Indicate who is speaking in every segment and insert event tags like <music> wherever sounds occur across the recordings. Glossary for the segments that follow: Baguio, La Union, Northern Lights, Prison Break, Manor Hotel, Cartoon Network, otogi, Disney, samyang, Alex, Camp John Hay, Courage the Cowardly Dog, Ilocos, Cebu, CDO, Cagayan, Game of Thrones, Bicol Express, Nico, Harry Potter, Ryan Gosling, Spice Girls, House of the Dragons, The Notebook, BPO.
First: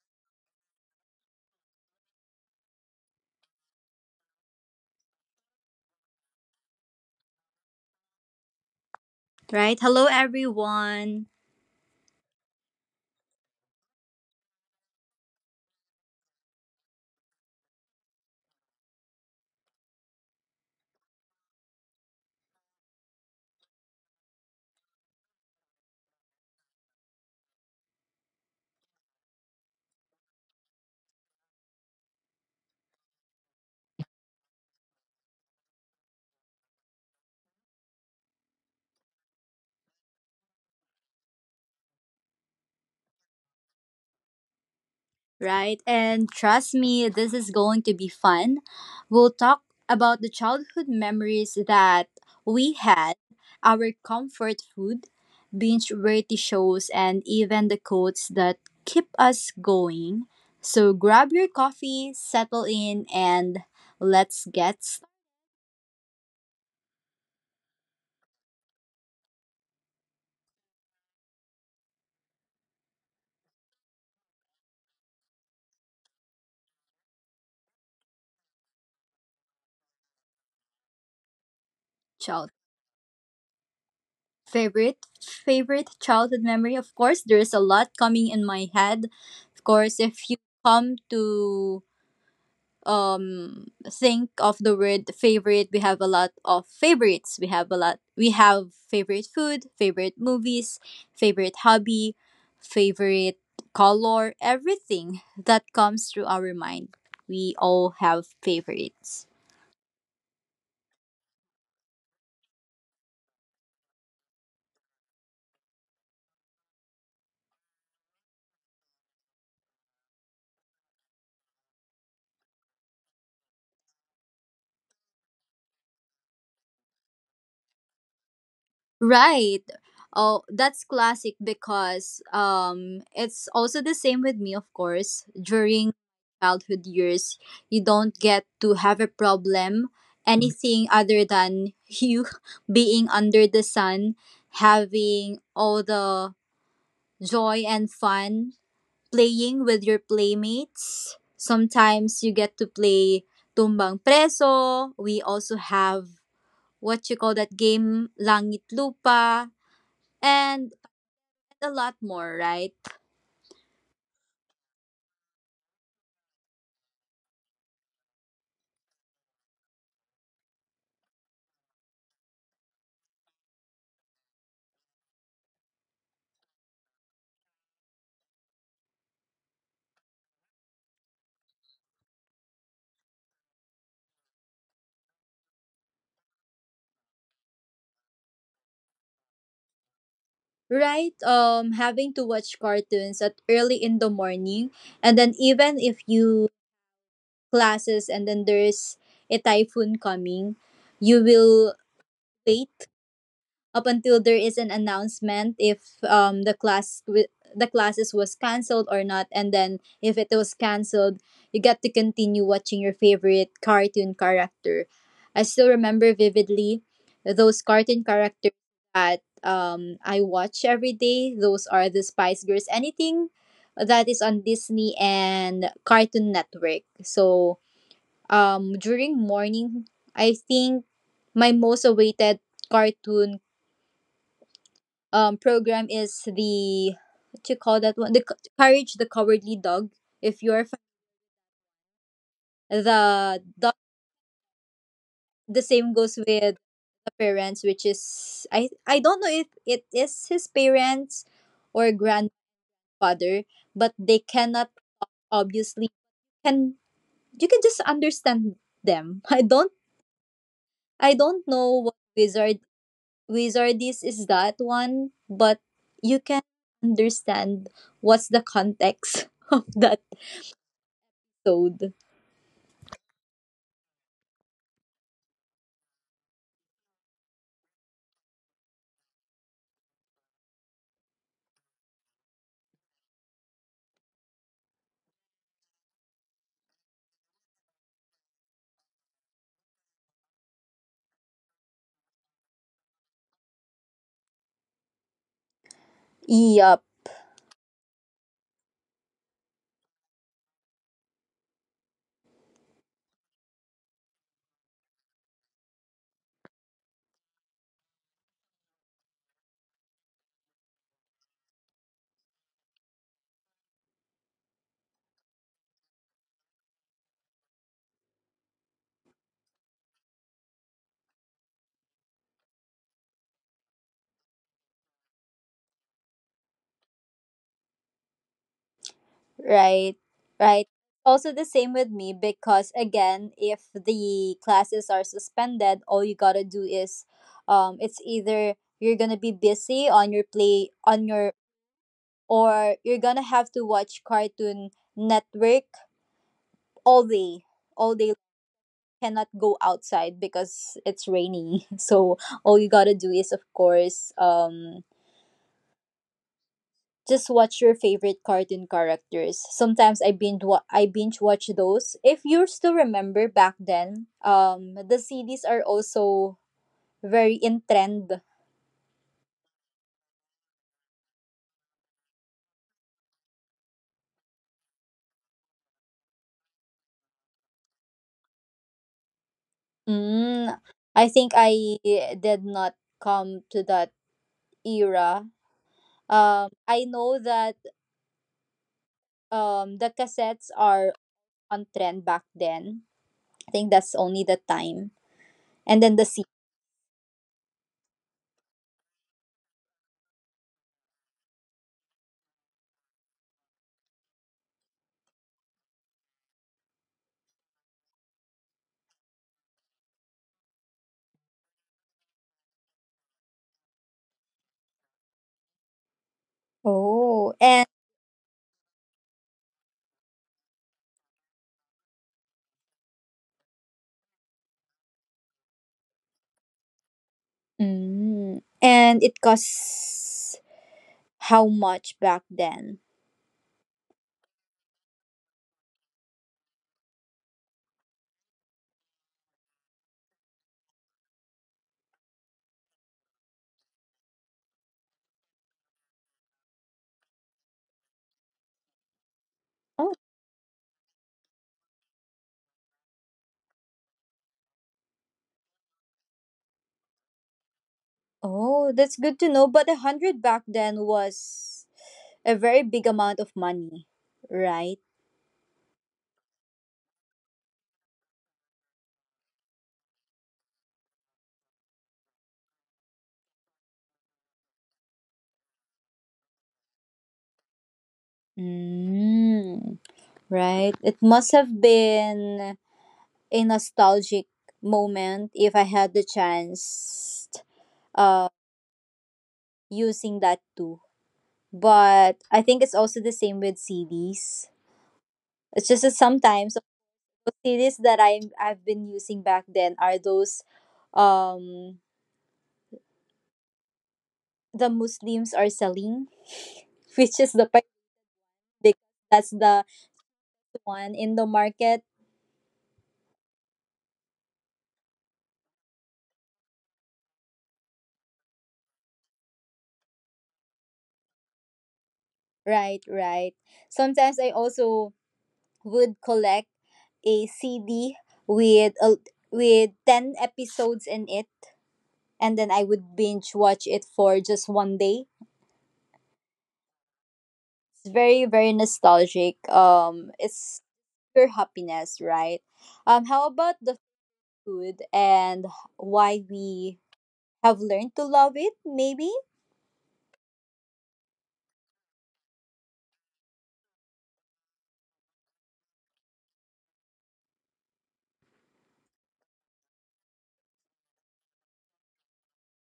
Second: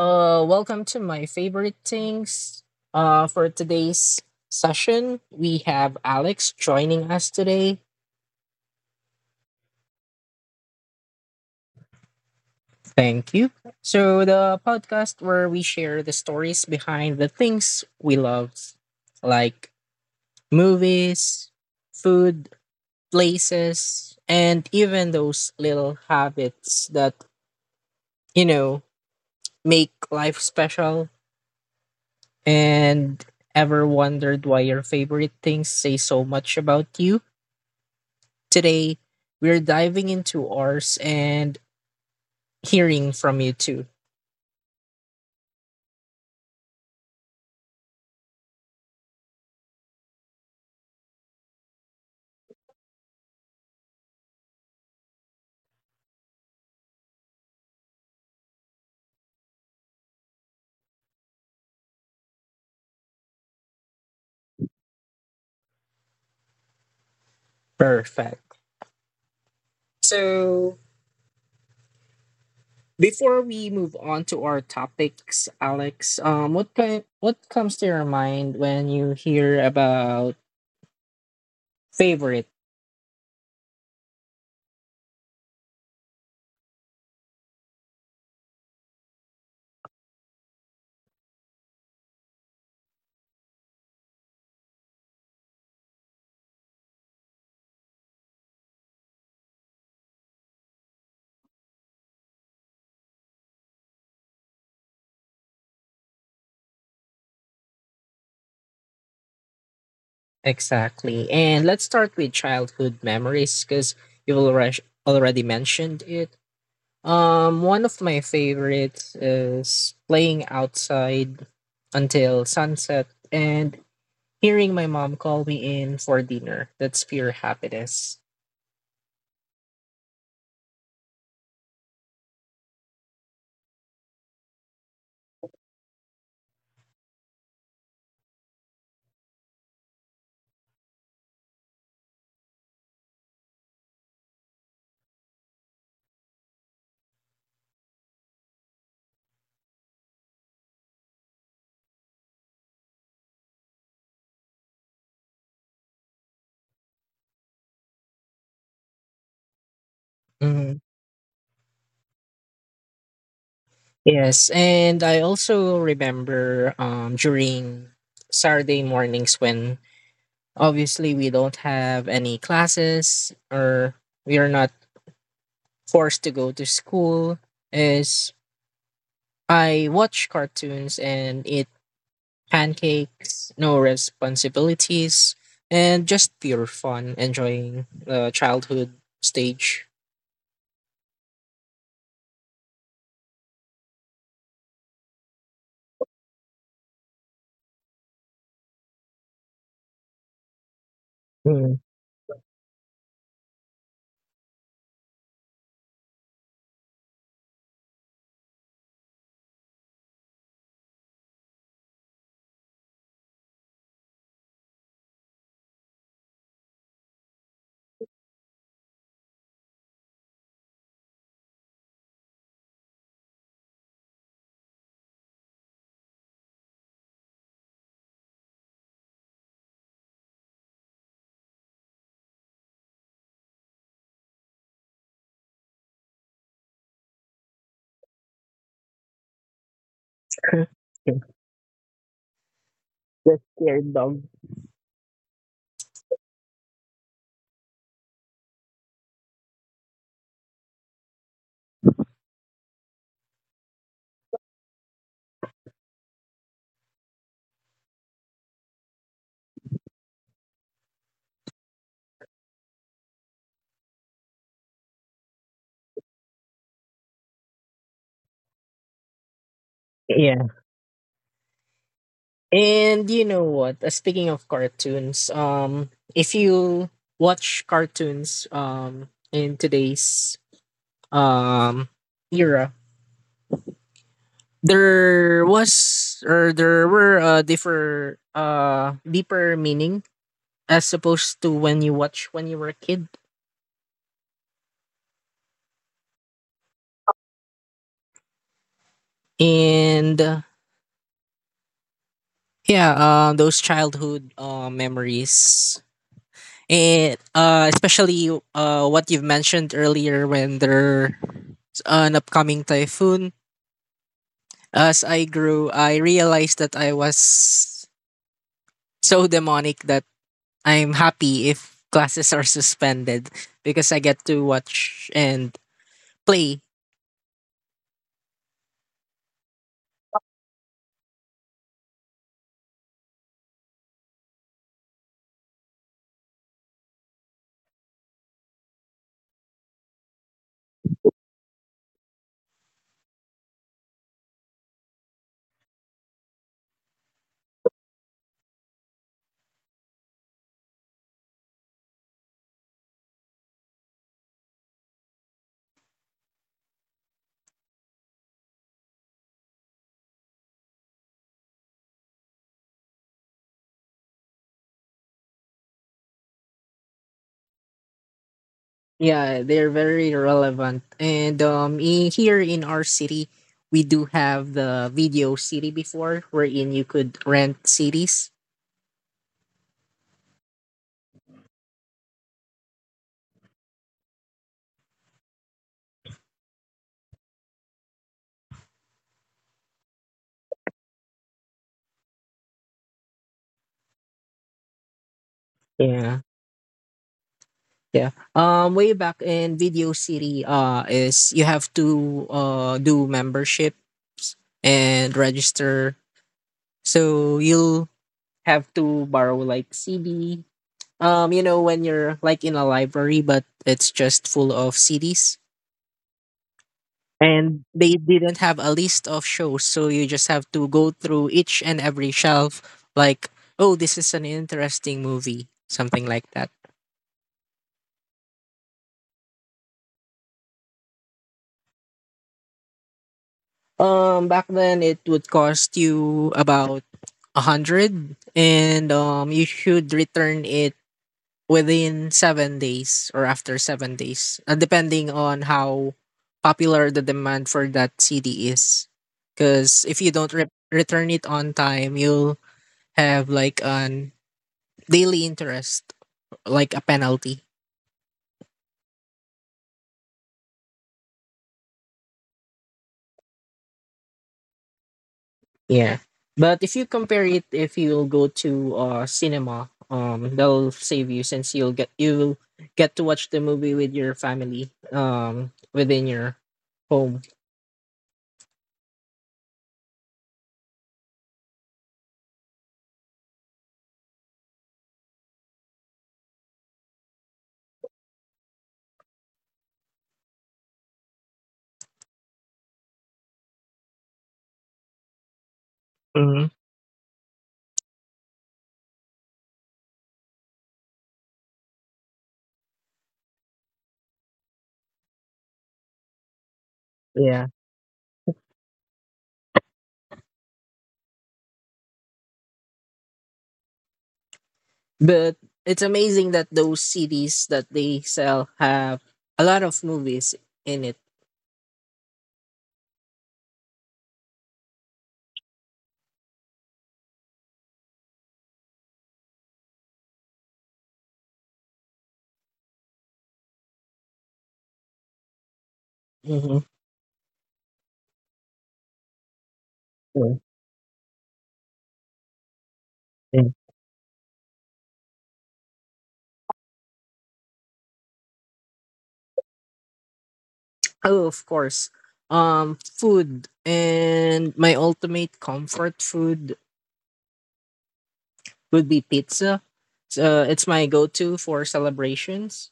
Speaker 1: Welcome to my favorite things. For today's session, we have Alex joining us today.
Speaker 2: Right? Hello, everyone.
Speaker 1: Thank you. So the podcast where we share the stories behind the things we love, like movies, food, places, and even those little habits that you know make life special. And ever wondered why your favorite things say so much about you? Today, we're diving into ours and hearing from you too.
Speaker 2: Right? And trust me, this is going to be fun. We'll talk about the childhood memories that we had, our comfort food, binge variety shows, and even the quotes that keep us going. So grab your coffee, settle in, and let's get started.
Speaker 1: Perfect. So, before we move on to our topics, Alex, what comes to your mind when you hear about
Speaker 2: Child
Speaker 1: favorite
Speaker 2: favorite favorite childhood memory. Of course, there's a lot coming in my head. Of course, if you come to think of the word favorite, we have a lot of favorites. We have a lot. We have favorite food, favorite movies, favorite hobby, favorite color. Everything that comes through our mind, we all have favorites.
Speaker 1: exactly? And let's start with childhood memories because you've already mentioned it. One of my favorites is playing outside until sunset, and hearing my mom call me in for dinner. That's pure happiness.
Speaker 2: Right. Oh, that's classic because it's also the same with me, of course. During childhood years, you don't get to have a problem, anything other than you <laughs> being under the sun, having all the joy and fun, playing with your playmates. Sometimes you get to play tumbang preso. We also have, what you call that game, langit lupa, and
Speaker 1: Mhm.
Speaker 2: a lot more, right.
Speaker 1: Yes, and I also remember during Saturday mornings when obviously we don't have any classes or we are not forced to go to school. Is I watch cartoons and eat pancakes, no responsibilities, and just pure fun, enjoying the childhood stage.
Speaker 2: Right. Having to watch cartoons at early in the morning, and then even if you classes, and then there's a typhoon coming, you will
Speaker 1: Mhm.
Speaker 2: wait up until there is an announcement if the the classes was canceled or not. And then if it was canceled, you get to continue watching your favorite cartoon character. I still remember vividly those cartoon characters that I watch every day. Those are the Spice Girls, anything that is on Disney and Cartoon Network. So during morning, I think my most awaited cartoon program is the, what you call that one, the Courage the Cowardly Dog. If you're
Speaker 1: <laughs> The
Speaker 2: the dog,
Speaker 1: scared dog.
Speaker 2: the same goes with the parents, which is, I don't know if it is his parents or grandfather, but they cannot obviously can, you can just understand them. <laughs> I don't know what wizard is. Is that one? But you can understand what's the context <laughs> of that
Speaker 1: Yeah.
Speaker 2: episode.
Speaker 1: And you know what? Speaking of cartoons, if you watch cartoons in today's um era, there was or there were differ deeper meaning as opposed to when you were a kid.
Speaker 2: Yup,
Speaker 1: And yeah, those childhood memories. And especially what you've mentioned earlier when there an upcoming typhoon. As I grew, I realized that I was so demonic that I'm happy if classes are suspended because I get to watch and play.
Speaker 2: right, right. Also, the same with me because, again, if the classes are suspended, all you gotta do is, it's either you're gonna be busy on your play, or you're gonna have to watch Cartoon Network all day, all day. Cannot go outside because it's rainy. <laughs> So, all you gotta do is, of course, just watch your favorite cartoon characters. Sometimes I binge watch those. If you still remember back then, the CDs are also very in trend.
Speaker 1: Yeah, they're very relevant. And here in our city, we do have the video city before, wherein you could rent cities.
Speaker 2: Mm, I think I did not come to that era. I know that the cassettes are on trend back then. I think that's only the time, and then the
Speaker 1: Yeah,
Speaker 2: CD.
Speaker 1: yeah. Way back in video city, is you have to do membership and register. So you'll have to borrow like CD. When you're like in a library, but it's just full of CDs.
Speaker 2: Oh,
Speaker 1: And
Speaker 2: and
Speaker 1: they didn't have a list of shows, so you just have to go through each and every shelf, like, oh, this is an interesting movie, something like that.
Speaker 2: mm, and it costs how much back then?
Speaker 1: Back then it would cost you about 100, and you should return it within 7 days or after 7 days, depending on how popular the demand for that CD is.
Speaker 2: Oh,
Speaker 1: Because if you don't return it on time, you'll have like an daily interest, like a penalty.
Speaker 2: oh, that's good to know. But a hundred back then was a very big amount of money, right?
Speaker 1: Yeah. But if you compare it, if you'll go to cinema, that'll save you since you'll get to watch the movie with your family, within your home.
Speaker 2: Mm, right. It must have been a nostalgic moment if I had the chance uh using that too. But I think it's also the same with CDs. It's just that
Speaker 1: Hmm.
Speaker 2: sometimes the CDs that I've been using back then are those, um the Muslims are selling, <laughs> which is the,
Speaker 1: Yeah.
Speaker 2: because that's the one in the market.
Speaker 1: But it's amazing that those CDs that they sell have a lot of movies in it.
Speaker 2: Right, right. Sometimes I also would collect a CD with a, with 10 episodes in it, and then I would binge watch it for just one day.
Speaker 1: Mm-hmm.
Speaker 2: It's very very nostalgic. Um
Speaker 1: Yeah,
Speaker 2: it's pure happiness, right? How
Speaker 1: yeah.
Speaker 2: about the food, and why we have learned to love it maybe?
Speaker 1: Oh, of course. Food and my ultimate comfort food would be pizza. So it's my go-to for celebrations.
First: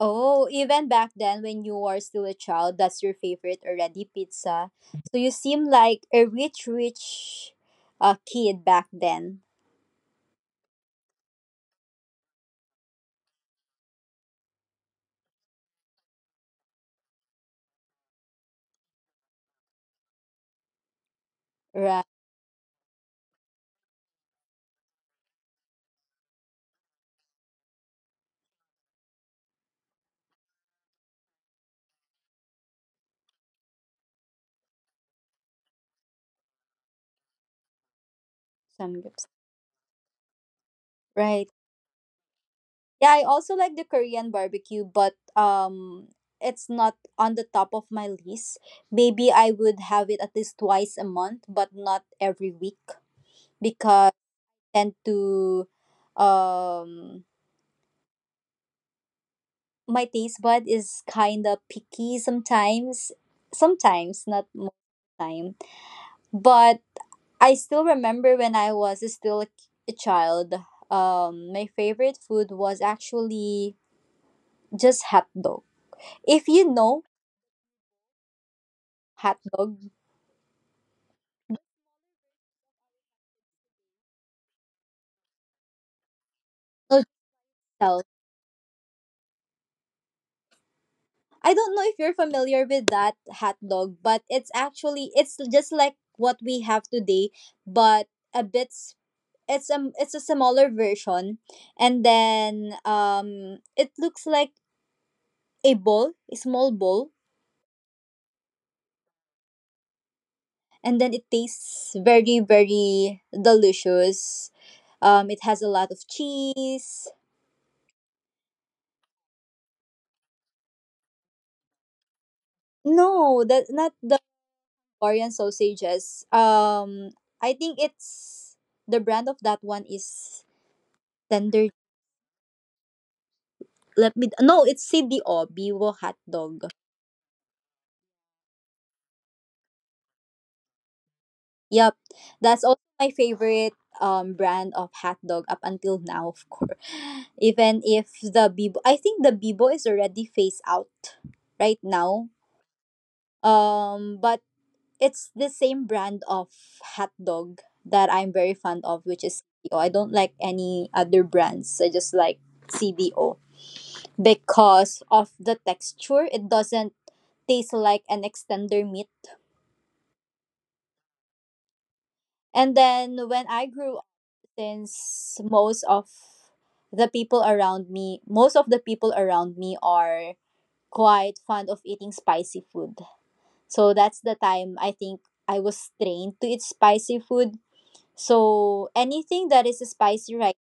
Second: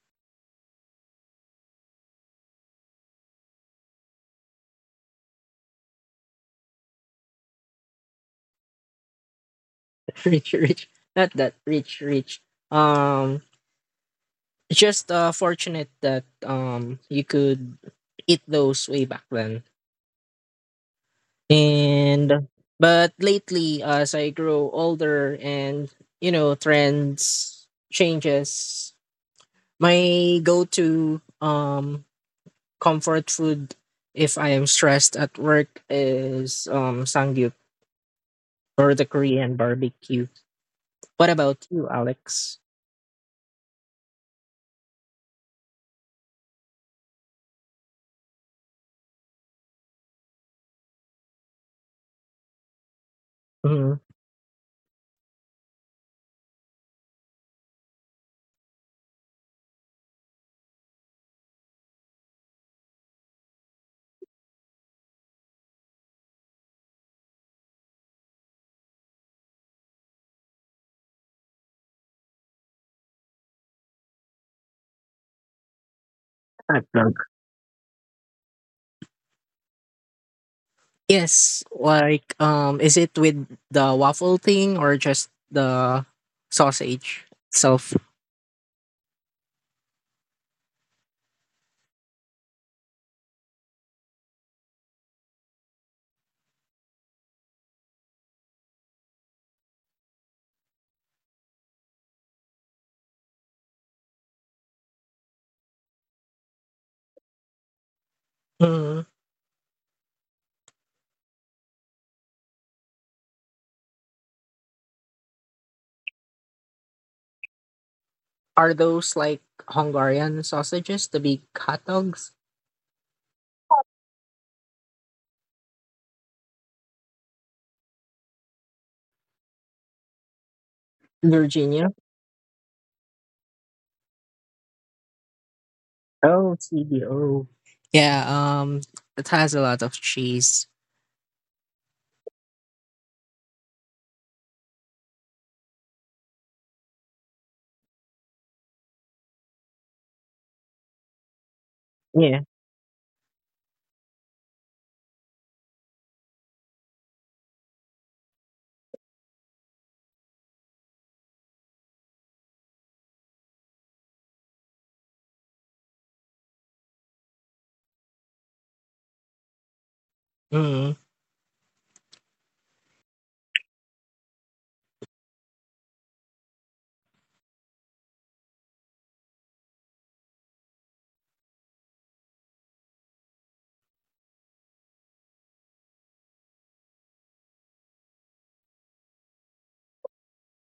Speaker 2: Oh, even back then when you were still a child, that's your favorite already, pizza. So you seem like a rich, rich kid back then.
Speaker 1: <laughs> Rich, rich, not that rich, rich. Um, just fortunate that you could eat those way back then.
Speaker 2: Right.
Speaker 1: And But lately, as I grow older and trends changes, my go-to comfort food if I am stressed at work is sangyup or the
Speaker 2: Samgyeopsal.
Speaker 1: Korean barbecue. What
Speaker 2: Right.
Speaker 1: about you, Alex?
Speaker 2: Yeah, I also like the Korean barbecue, but it's not on the top of my list. Maybe I would have it at least twice a month, but not every week
Speaker 1: Mhm.
Speaker 2: because I tend to, um my taste bud is kind of picky sometimes, not most of the time. But I still remember when I was still a, child. My favorite food was actually just hot dog. If you
Speaker 1: Hot
Speaker 2: know
Speaker 1: dog.
Speaker 2: hot dog,
Speaker 1: Yes, like is it with the waffle thing or just the
Speaker 2: no,
Speaker 1: sausage itself?
Speaker 2: tell. I don't know if you're familiar with that hot dog, but it's actually it's just like what we have today, but a bit, it's a smaller version. And then it looks like a bowl, a small bowl,
Speaker 1: Mm-hmm.
Speaker 2: and then it tastes very very delicious. It has a lot of cheese.
Speaker 1: Are those like Hungarian sausages, the big hot dogs
Speaker 2: No, that's not the Korean sausages. I think it's the brand of that one is
Speaker 1: in
Speaker 2: tender.
Speaker 1: Virginia?
Speaker 2: Let me, no, it's CDO Biwo hot dog.
Speaker 1: Oh, CDO. Yeah, it has a lot of cheese.
Speaker 2: Yep, that's also my favorite brand of hot dog up until now, of course. <laughs> <sighs> Even if the Bibo, I think the Bibo is already phased out right now.
Speaker 1: Yeah.
Speaker 2: But it's the same brand of hot dog that I'm very fond of, which is CDO. I don't like any other brands. I just like CDO because of the texture. It doesn't taste like an extender meat.
Speaker 1: Mm.
Speaker 2: And then when I grew, since most of the people around me are quite fond of eating spicy food. So that's the time, I think I was trained to eat spicy food. So anything that is spicy, right,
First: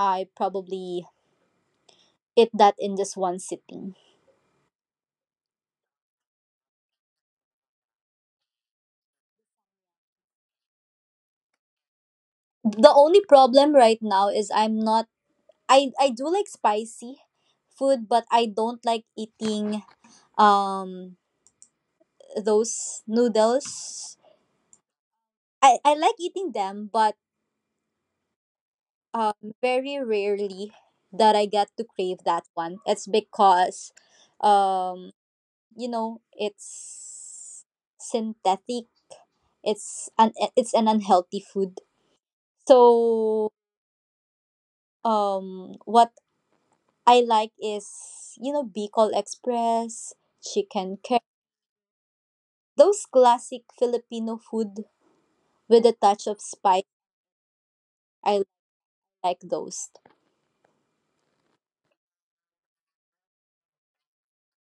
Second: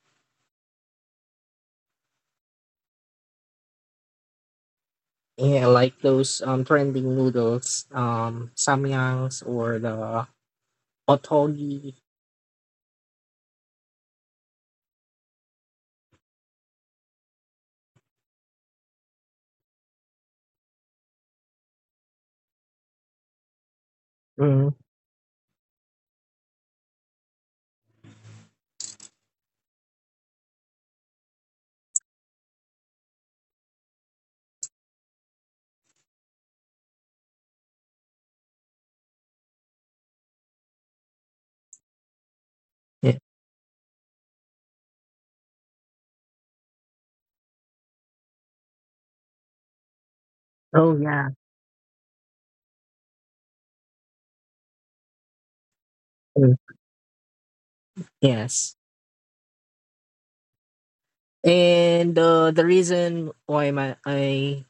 Speaker 2: I probably eat that in just one sitting.
Speaker 1: Yeah, like those trending noodles, samyangs or the otogi.
Speaker 2: The only problem right now is I'm not, I do like spicy food, but I don't like eating um those noodles.
Speaker 1: Mm.
Speaker 2: I like eating them, but um, very rarely that I get to crave that one. It's because, um, you know, it's synthetic. It's an unhealthy food.
Speaker 1: Yeah.
Speaker 2: So what I like is, Bicol Express,
Speaker 1: Oh
Speaker 2: chicken curry,
Speaker 1: yeah.
Speaker 2: those classic Filipino food with a touch of
Speaker 1: Mm.
Speaker 2: spice. I
Speaker 1: Yes.
Speaker 2: like those.
Speaker 1: And the reason why my I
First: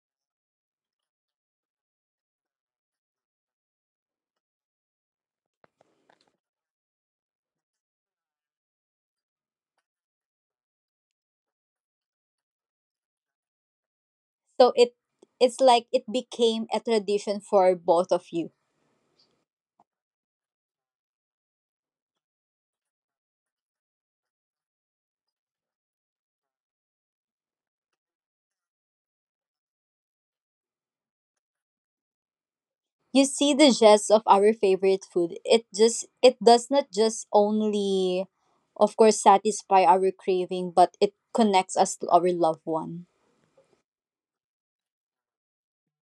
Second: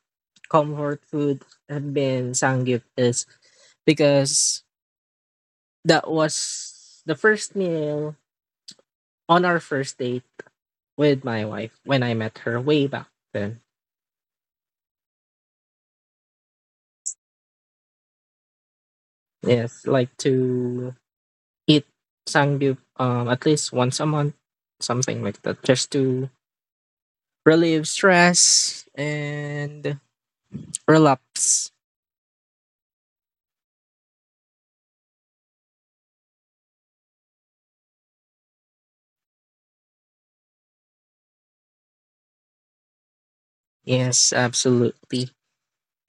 Speaker 1: comfort food have been sangyup is because that was the first meal on our first date with my wife when I met her way back then.
Speaker 2: So it's like it became a tradition for both of you.
Speaker 1: Yes, like to eat sangyup, at least once a month, something like that, just to relieve stress and relapse.
Speaker 2: You see the gist of our favorite food. It just, it does not just only, of course, satisfy our craving, but it connects us to our loved one.
Speaker 1: Yes, absolutely.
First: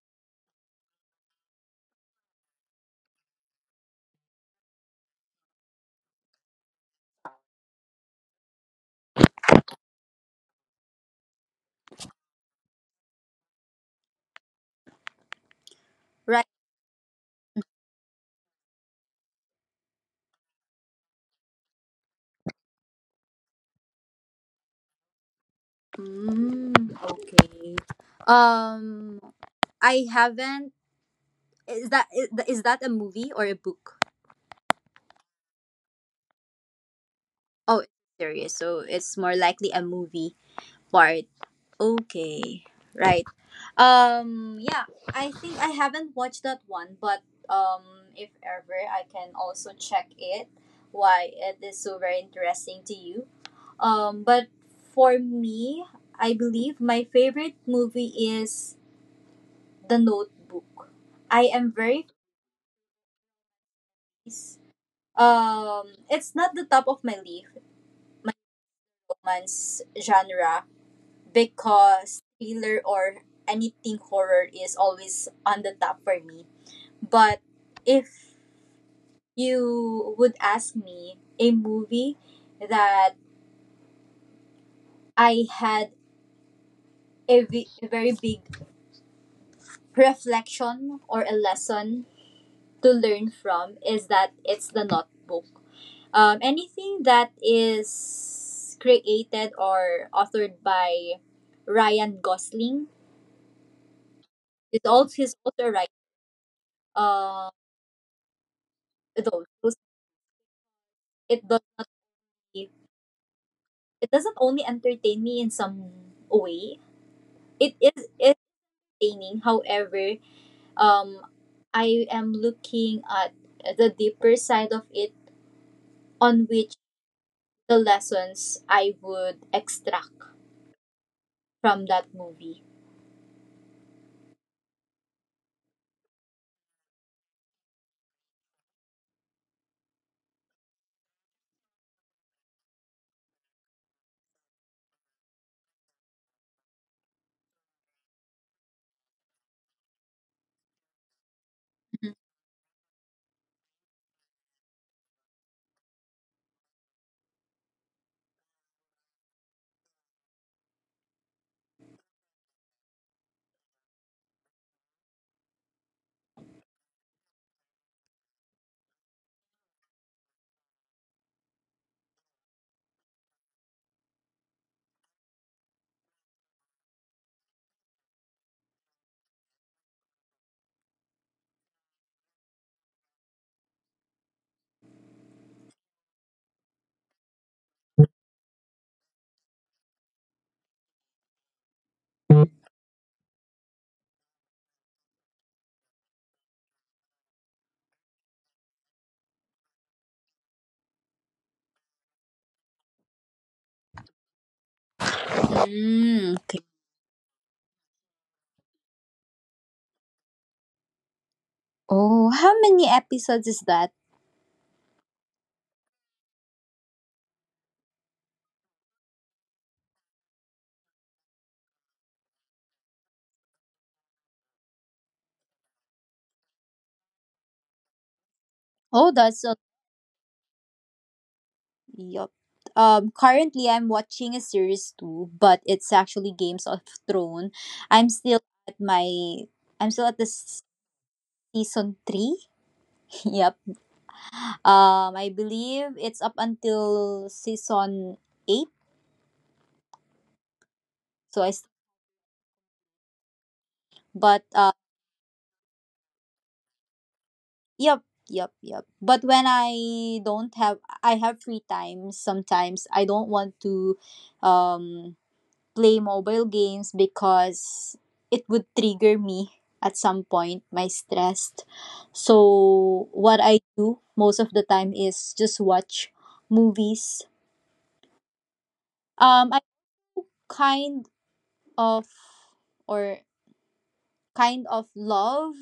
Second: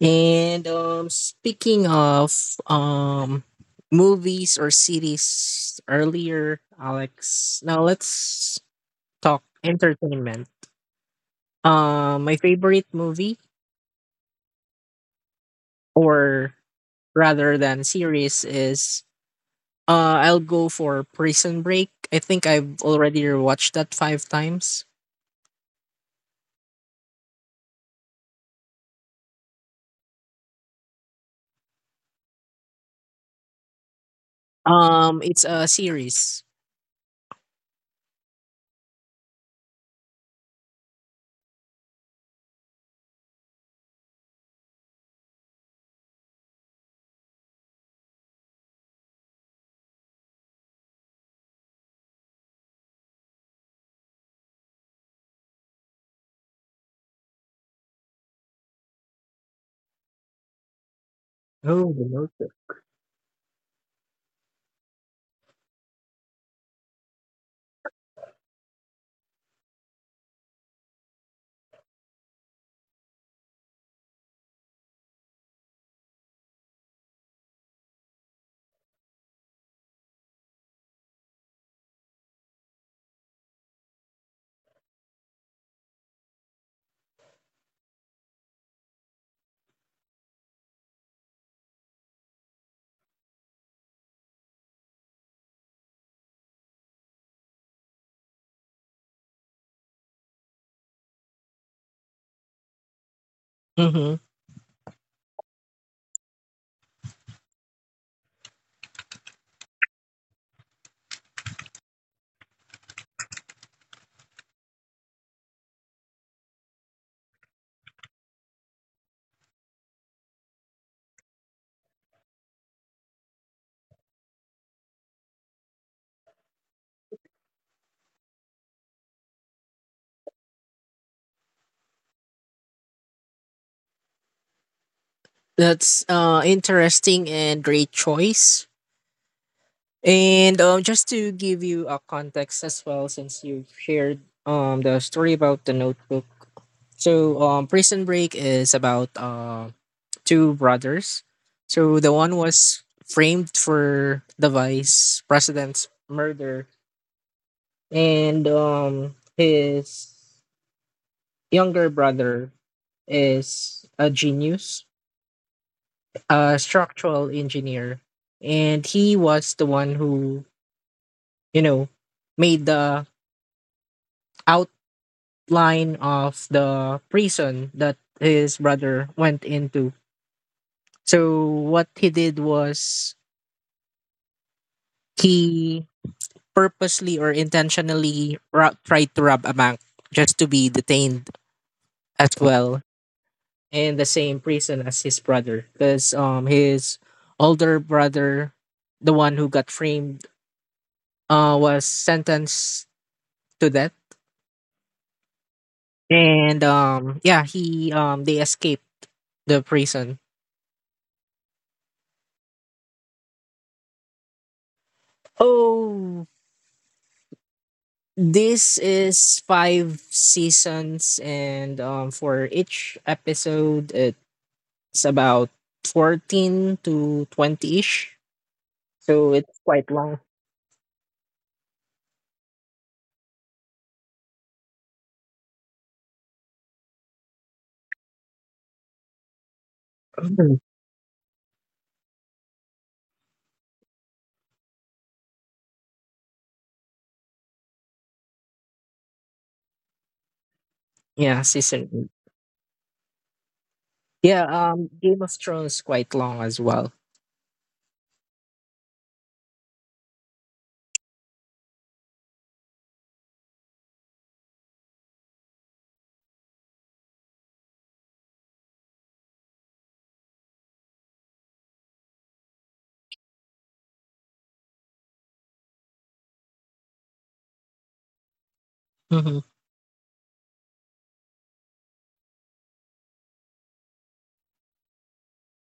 Speaker 1: And speaking of, um, movies or series earlier, Alex, now let's talk entertainment. My favorite movie,
Speaker 2: Right.
Speaker 1: or rather than series, is, I'll go for Prison Break. I think I've already watched that five times.
Speaker 2: Mm, okay. Um I haven't, is that a movie or a book?
Speaker 1: It's a series.
Speaker 2: Oh, it's serious. So it's more likely a movie part. Okay, right. Yeah, I think I haven't watched that one, but if ever I can also check it. Why it is so very interesting to you. But for me, I believe my favorite movie is The Notebook. I am
Speaker 1: Oh, the
Speaker 2: very,
Speaker 1: Notebook.
Speaker 2: it's not the top of my leaf, my romance genre, because thriller or anything horror is always on the top for me. But if you would ask me a movie that I had a, a very big reflection or a lesson to learn from, is that it's the notebook. Anything that is created or authored by Ryan Gosling
Speaker 1: Mm-hmm.
Speaker 2: is also his author, right, uh those those- it does, it doesn't only entertain me in some way. It is entertaining. However, um, I am looking at the deeper side of it, on which the lessons I would extract from that movie.
Speaker 1: That's interesting and great choice. And just to give you a context as well, since you shared the story about the Notebook. So, Prison Break is about two brothers. So the one was framed for the vice president's murder, and his younger brother is a genius, a structural engineer, and he was the one who you know made the outline of the prison that his brother went into. So what he did was he purposely or intentionally tried to rob a bank just to be detained as well in the same prison as his brother, because his older brother, the one who got framed, was sentenced to death.
Speaker 2: Mm,
Speaker 1: And
Speaker 2: okay.
Speaker 1: yeah, he they escaped the prison.
Speaker 2: Oh, how many episodes is that?
Speaker 1: Oh, this is five seasons, and for each episode it's about 14 to 20ish,
Speaker 2: Oh,
Speaker 1: so
Speaker 2: that's a,
Speaker 1: it's quite long.
Speaker 2: yup. Currently I'm watching a series too, but it's actually Games of Throne. I'm still at my I'm still at the
Speaker 1: Mhm.
Speaker 2: season three. <laughs> Yep. I believe it's up until season eight. So
Speaker 1: Yeah,
Speaker 2: I, s-
Speaker 1: season eight.
Speaker 2: but
Speaker 1: Yeah, Game of Thrones quite long as well.
Speaker 2: yep, yep, yep. But when I don't have, I have free time. Sometimes I don't want to, um, play mobile games because it would trigger me at some point my stress. So what I do most of the time is just watch movies.
Speaker 1: Hmm.
Speaker 2: I kind of or kind of love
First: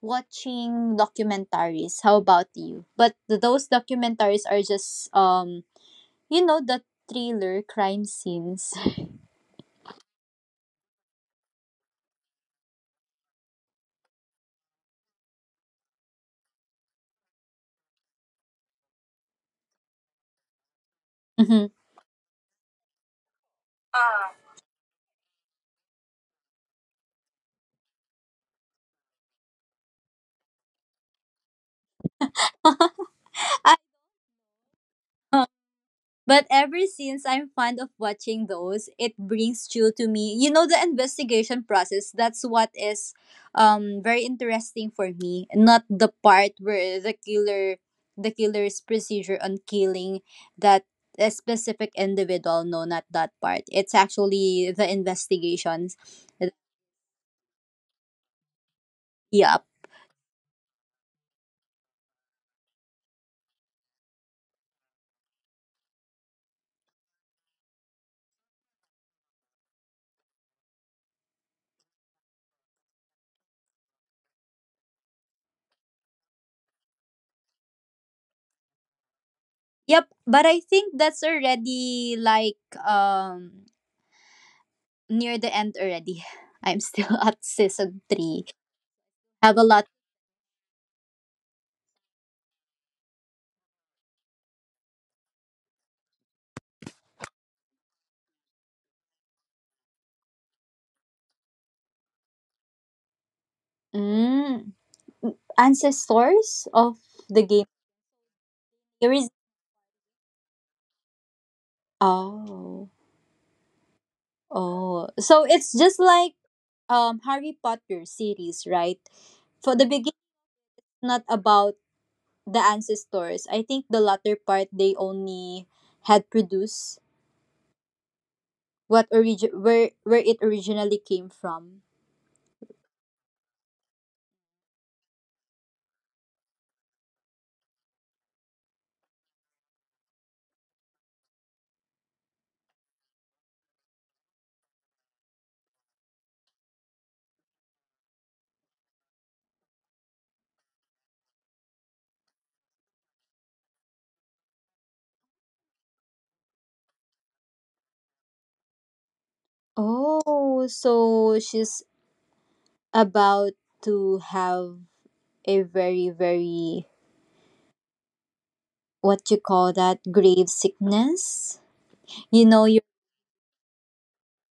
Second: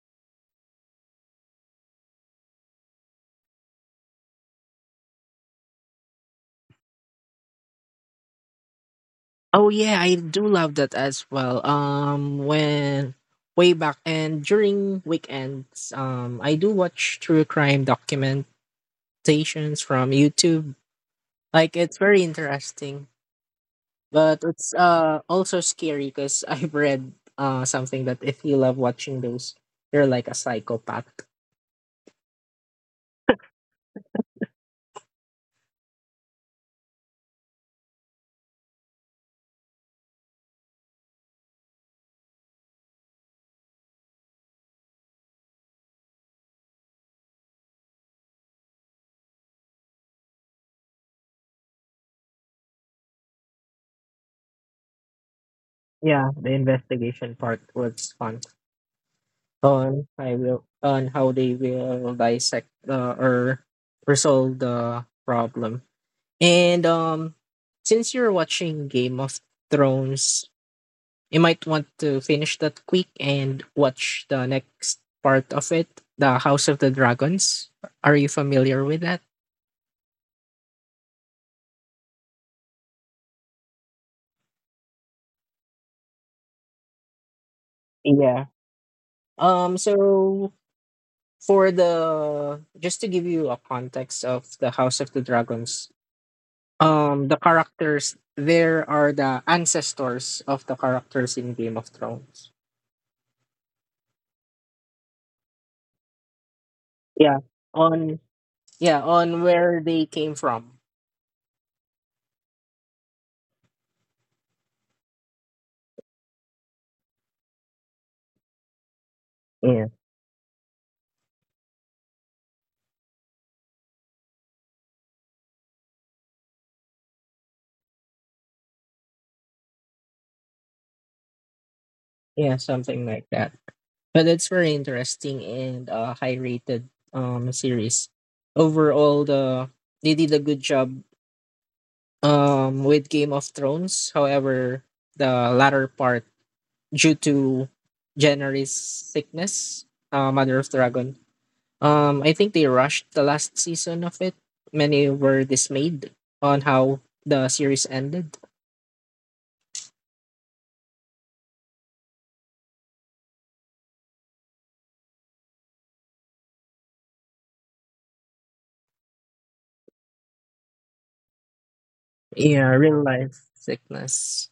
Speaker 2: watching documentaries. How about you? But those documentaries are just, the thriller crime scenes.
Speaker 1: Oh yeah, I do love that as well. When way back and during weekends, I do watch true crime documentations from YouTube.
Speaker 2: <laughs> Mhm.
Speaker 1: Like it's very interesting, but it's also scary because <laughs> I've read something that if you love watching those, you're like a psychopath.
Speaker 2: But ever since I'm fond of watching those, it brings chill to me. You know the investigation process, that's what is very interesting for me. Not the part where the killer's procedure on killing that a specific individual. No, not that part. It's actually the investigations.
Speaker 1: Yeah, the investigation part was fun.
Speaker 2: Yep.
Speaker 1: On how they will dissect, or resolve the problem. And since you're watching Game of Thrones, you might want to finish that quick and watch the next part of it, the House of the Dragons. Are you familiar with that?
Speaker 2: Yep. But I think that's already like, um near the end already. <laughs> I'm still <laughs> at season
Speaker 1: Yeah.
Speaker 2: three, have a lot.
Speaker 1: So for the, just to give you a context of the House of the Dragons, the characters there are the ancestors of the characters in Game of Thrones.
Speaker 2: Mm. Ancestors of the
Speaker 1: Yeah.
Speaker 2: game
Speaker 1: On, yeah,
Speaker 2: series.
Speaker 1: on where they came from.
Speaker 2: Oh. Oh. So it's just like Harry Potter series, right? For the
Speaker 1: Yeah.
Speaker 2: beginning, not about the ancestors. I think the latter part they only had produced what where it originally came from.
Speaker 1: Yeah, something like that. But it's very interesting and high rated series. Overall they did a good job with Game of Thrones. However, the latter part due to Jenner's sickness, Mother of Dragon, I think they rushed the last season of it. Many were dismayed on how the series ended.
Speaker 2: Oh, so she's about to have a very, very, what you call that, grave sickness? You know,
Speaker 1: Yeah, real life sickness.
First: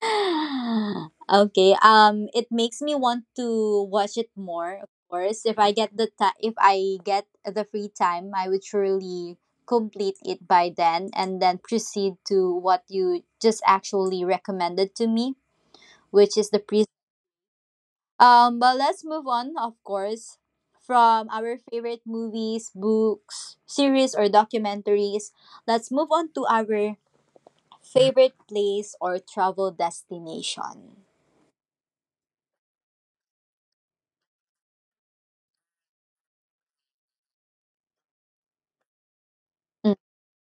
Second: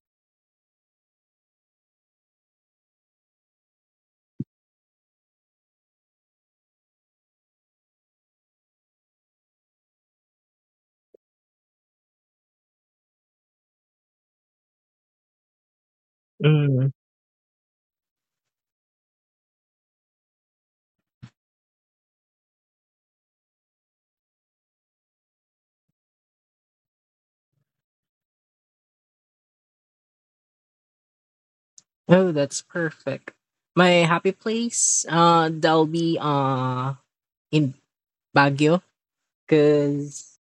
Speaker 2: <laughs> okay. It makes me want to watch it more. Of course, if I get the ti if I get the free time, I would surely complete it by then, and then proceed to what you just actually recommended to me, which is the pre.
Speaker 1: Mm.
Speaker 2: But let's move on. Of course, from our favorite movies, books, series, or documentaries, let's move on to our favorite place or travel destination.
Speaker 1: Oh, that's perfect. My happy place, that'll be in Baguio,
Speaker 2: Mm,
Speaker 1: cause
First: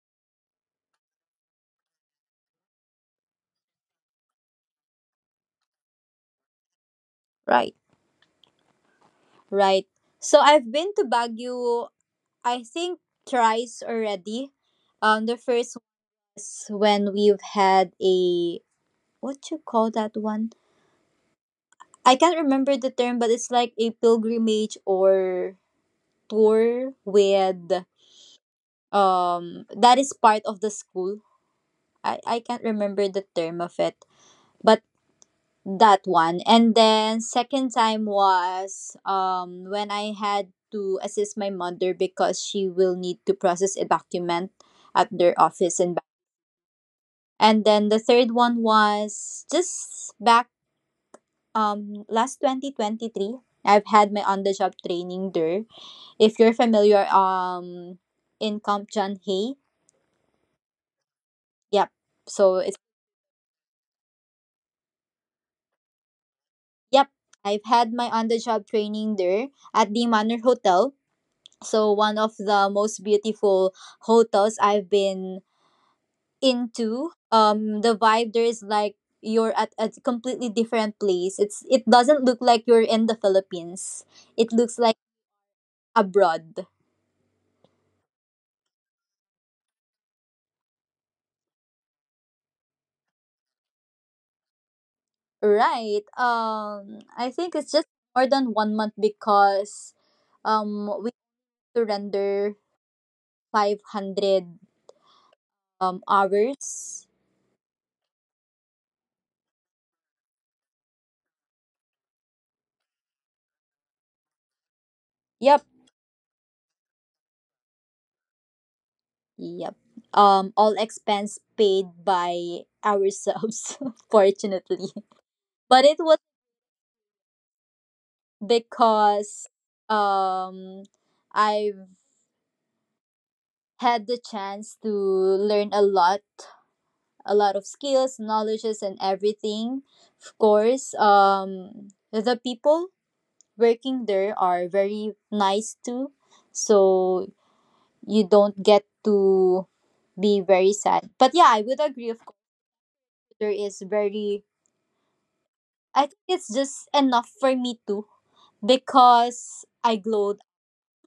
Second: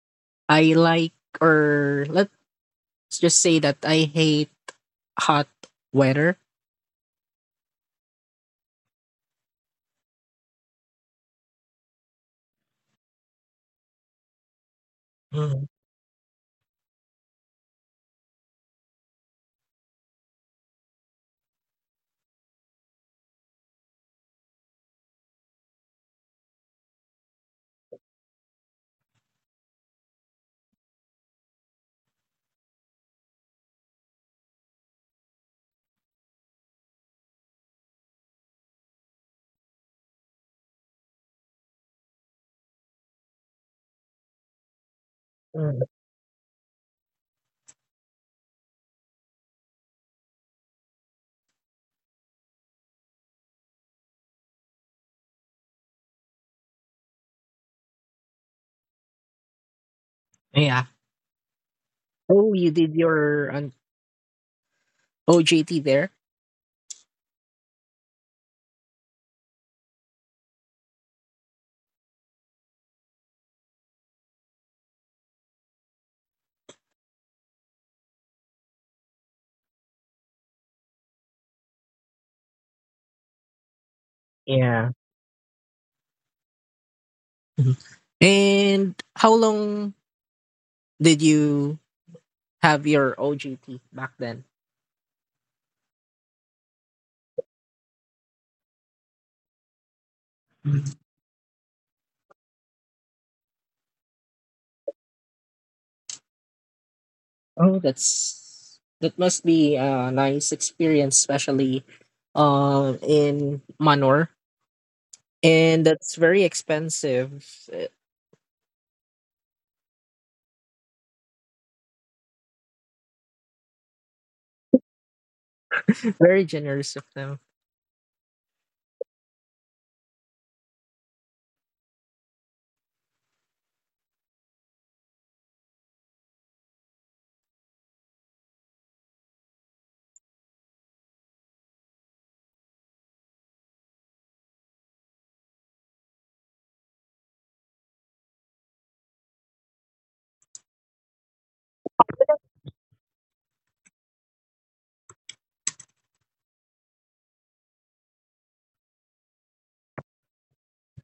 Speaker 1: I like or let's just say that I hate hot weather.
Speaker 2: right. Right. So I've been to Baguio, I think thrice already. The
Speaker 1: Mm.
Speaker 2: first was when we've had a what you call that one? I can't remember the term, but it's like a pilgrimage or tour with that is part of the school. I can't remember the term of it, but that one. And then second time was when I had to assist my mother because she will need to process a document at their office
Speaker 1: Mm.
Speaker 2: and back. And then the third one was just back last 2023. I've had my on the job training there, if you're familiar, in Camp John Hay.
Speaker 1: Yeah.
Speaker 2: Yep,
Speaker 1: Oh,
Speaker 2: so
Speaker 1: you
Speaker 2: it's
Speaker 1: did your OJT there?
Speaker 2: yep, I've had my on the job training there at the Manor Hotel. So one of the most beautiful hotels I've been into. The vibe there is like you're at a completely different place. It doesn't look like you're in the Philippines. It looks
Speaker 1: Yeah.
Speaker 2: like abroad.
Speaker 1: Mhm. And how long did you have your OGT back then?
Speaker 2: Right. I think it's just more than 1 month because
Speaker 1: Mhm.
Speaker 2: we surrender 500 hours.
Speaker 1: Oh, that must be a nice experience, especially in Manor.
Speaker 2: Yep.
Speaker 1: And that's very expensive. <laughs>
Speaker 2: Yep. All expense paid by ourselves, <laughs> fortunately. But it was
Speaker 1: Very generous of them.
Speaker 2: because um I've had the chance to learn a lot of skills, knowledges, and everything. Of course, the people working there are very nice too, so you don't get to be very sad. But yeah, I would agree. Of course, there is very. I think it's just enough for me too because I glow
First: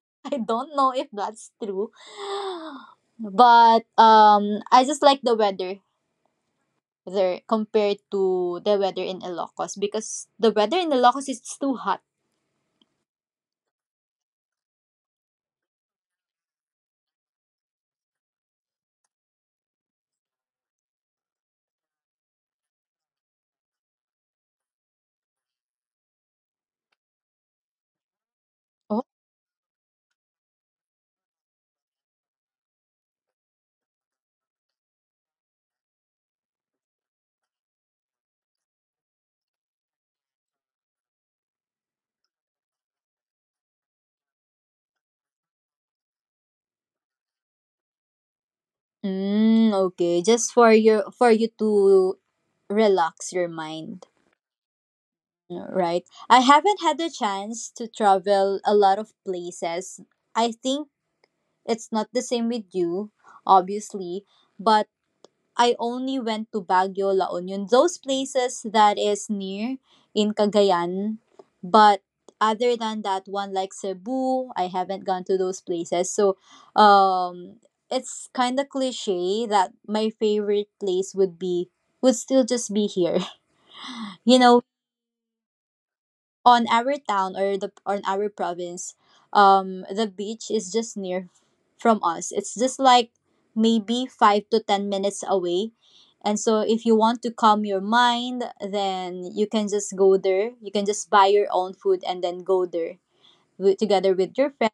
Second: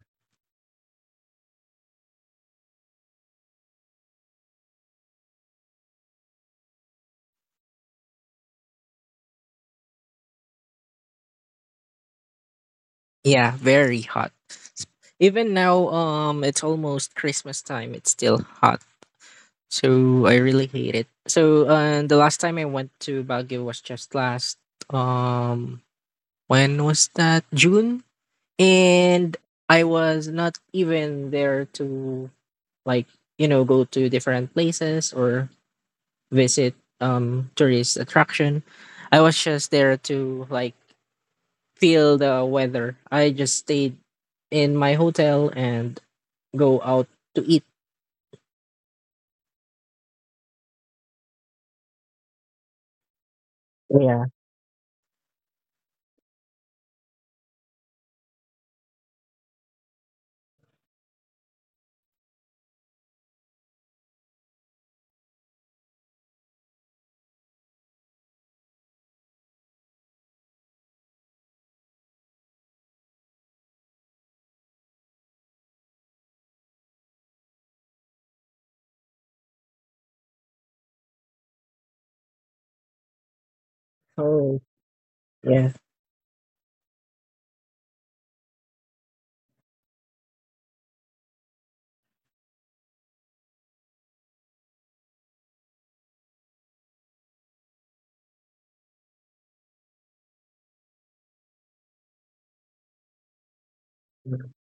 Speaker 2: <laughs> I don't know if that's true. But I just like the weather there compared to the weather in Ilocos because the weather in Ilocos is too hot.
Speaker 1: Yeah, very hot. Even now, it's almost Christmas time. It's still hot. So I really hate it. So the last time I went to Baguio was just last. um When was that? June?
Speaker 2: Oh.
Speaker 1: And I was not even there to like, go to different places or visit tourist attraction. I was just there to like feel the weather. I just stayed in my hotel and go out to eat.
Speaker 2: Mm, okay, just for your for you to relax your mind,
Speaker 1: Yeah.
Speaker 2: right? I haven't had the chance to travel a lot of places. I think it's not the same with you, obviously, but I only went to Baguio, La Union, those places that is near in Cagayan. But other than that one, like Cebu, I haven't gone to those places. So, um, it's kind of cliche that my favorite place would be would still just be here. <laughs> You
Speaker 1: Oh,
Speaker 2: know,
Speaker 1: yeah.
Speaker 2: on our town or the on our province, the beach is just near from us. It's just like maybe 5 to 10 minutes away. And so if you want to calm your mind, then you can just go there. You can just buy your own food and then go there together with your friend,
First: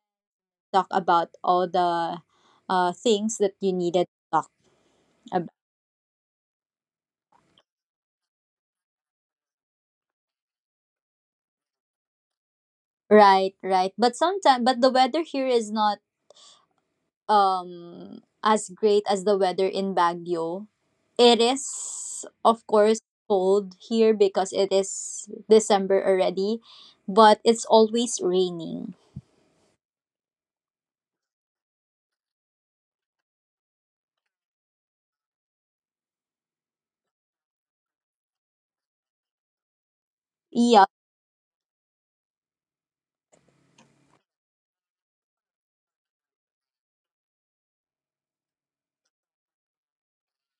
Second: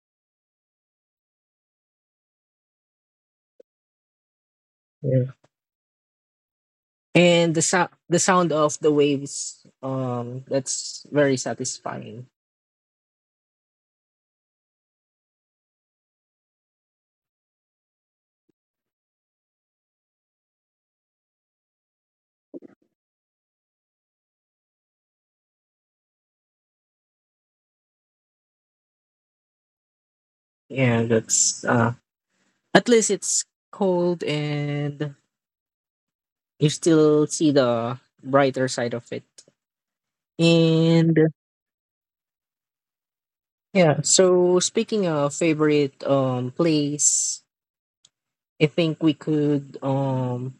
Speaker 2: talk about all the things that you needed to talk
Speaker 1: Yeah.
Speaker 2: about.
Speaker 1: And the sound of the waves, that's very satisfying.
Speaker 2: Right, right. But sometimes, but the weather here is not um as great as the weather in Baguio. It is, of course, cold here because it is December already, but it's always raining.
Speaker 1: Yeah, that's at least it's cold and you still see the brighter side of it.
Speaker 2: Yeah,
Speaker 1: And yeah, so speaking of favorite place, I think we could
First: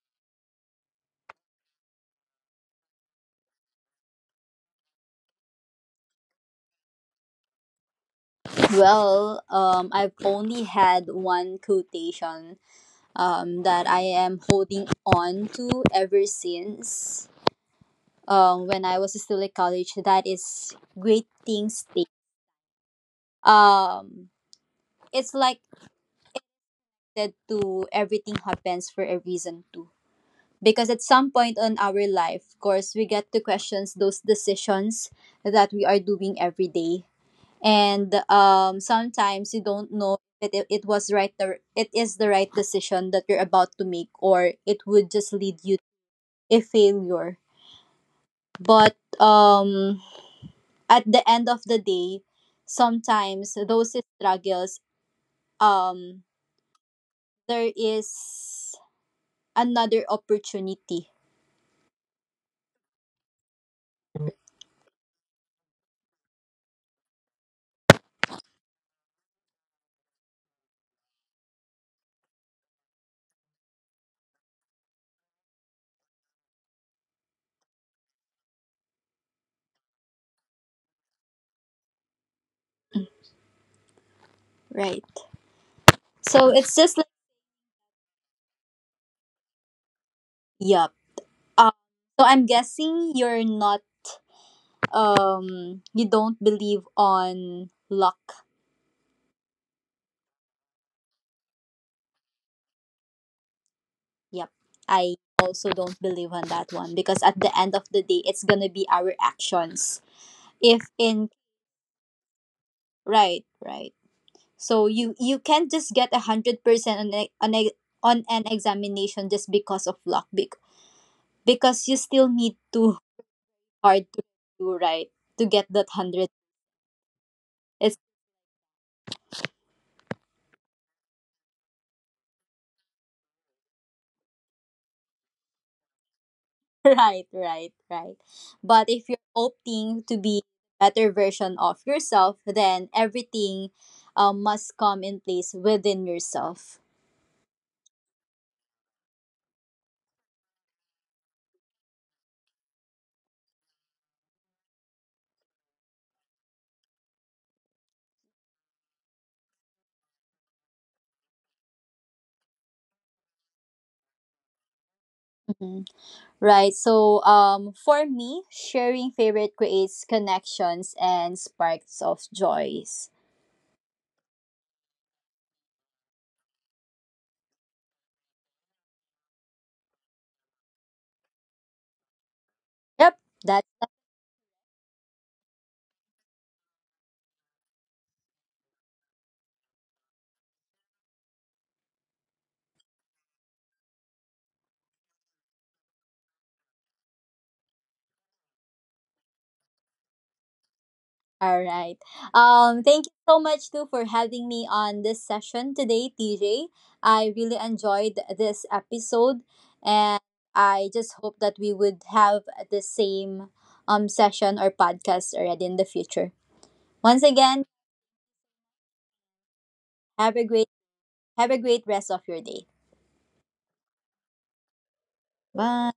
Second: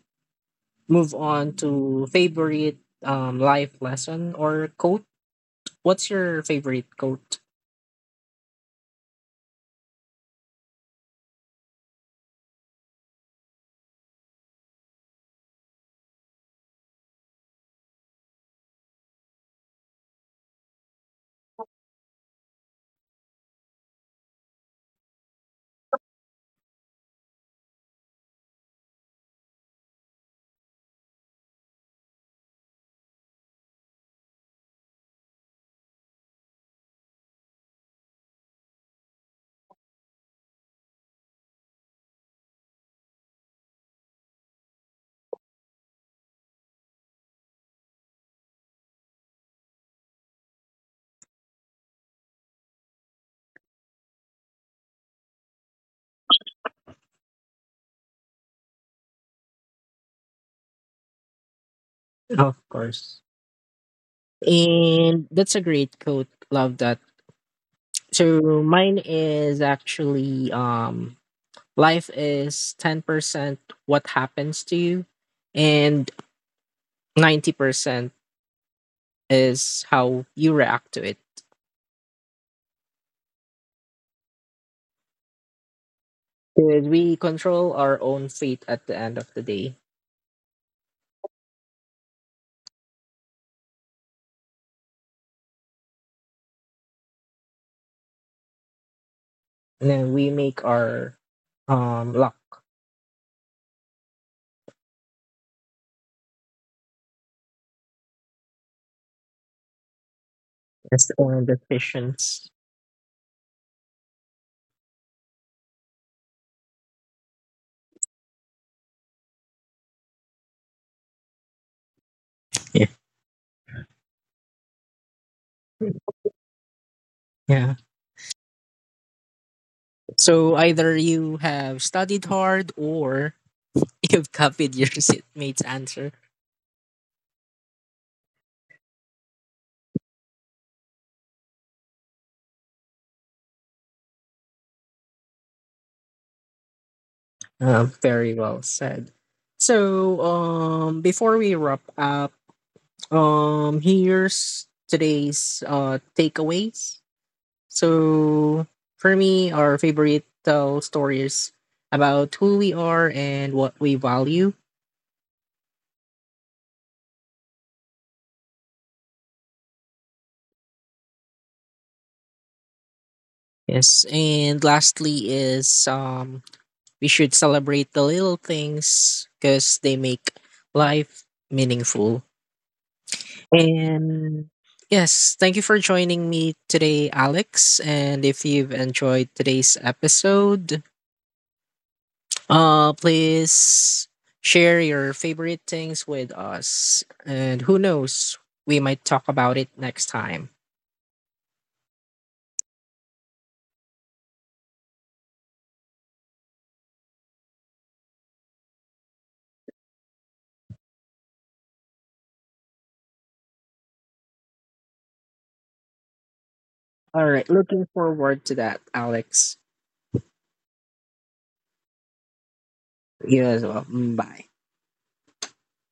Speaker 1: move on to favorite life lesson or quote. What's your favorite quote?
Speaker 2: well, I've only had one quotation that I am holding on to ever since when I was still in college. That is great things take. Um, it's like that to everything happens for a reason too. Because at some point in our life of course we get to question those decisions that we are doing every day and sometimes you don't know that it was right it is the right decision that you're about to make or it would just lead you to a failure. But at the end of the day sometimes those struggles um, there is another opportunity.
Speaker 1: Of course. And that's a great quote. Love that. So mine is actually, Life is 10% what happens to you, and 90% is how you react to it.
Speaker 2: Right, so it's
Speaker 1: Did
Speaker 2: just like
Speaker 1: we control our own fate at the end of the day?
Speaker 2: yeah. Um, so I'm guessing you're not you don't believe on luck.
Speaker 1: And then we make our luck
Speaker 2: Yep. I also don't believe on that one because at the end of the day it's going to be our actions. If
Speaker 1: as
Speaker 2: in
Speaker 1: our decisions.
Speaker 2: right, right. So you can't just get a 100% on a, on a, on an examination just because of luck because you still need
Speaker 1: Yeah.
Speaker 2: to hard to do right to get that 100.
Speaker 1: Yeah. So either you have studied hard or <laughs> you've copied your <laughs> seatmate's answer.
Speaker 2: Right, right, right. But if you're opting to be better version of yourself, then everything must come in place within yourself.
Speaker 1: Very well said. So, before we wrap up, here's today's takeaways. So for me, our favorite tell stories about who we are and what we value.
Speaker 2: Mhm. Right. So for me, sharing favorite creates connections and sparks of joys.
Speaker 1: Yes, and lastly is, we should celebrate the little things because they make life meaningful.
Speaker 2: Yep. That
Speaker 1: And yes, thank you for joining me today, Alex. And if you've enjoyed today's episode, please share your favorite things with us. And who knows, we might talk about it next time.
Speaker 2: all right. Thank you so much too for having me on this session today, TJ. I really enjoyed this episode, and I just hope that we would have the same session or podcast already in the future. Once
Speaker 1: All right,
Speaker 2: again,
Speaker 1: looking forward to that, Alex.
Speaker 2: have a great have a great rest of your day.
Speaker 1: You as well. Mm, bye.
Speaker 2: Bye.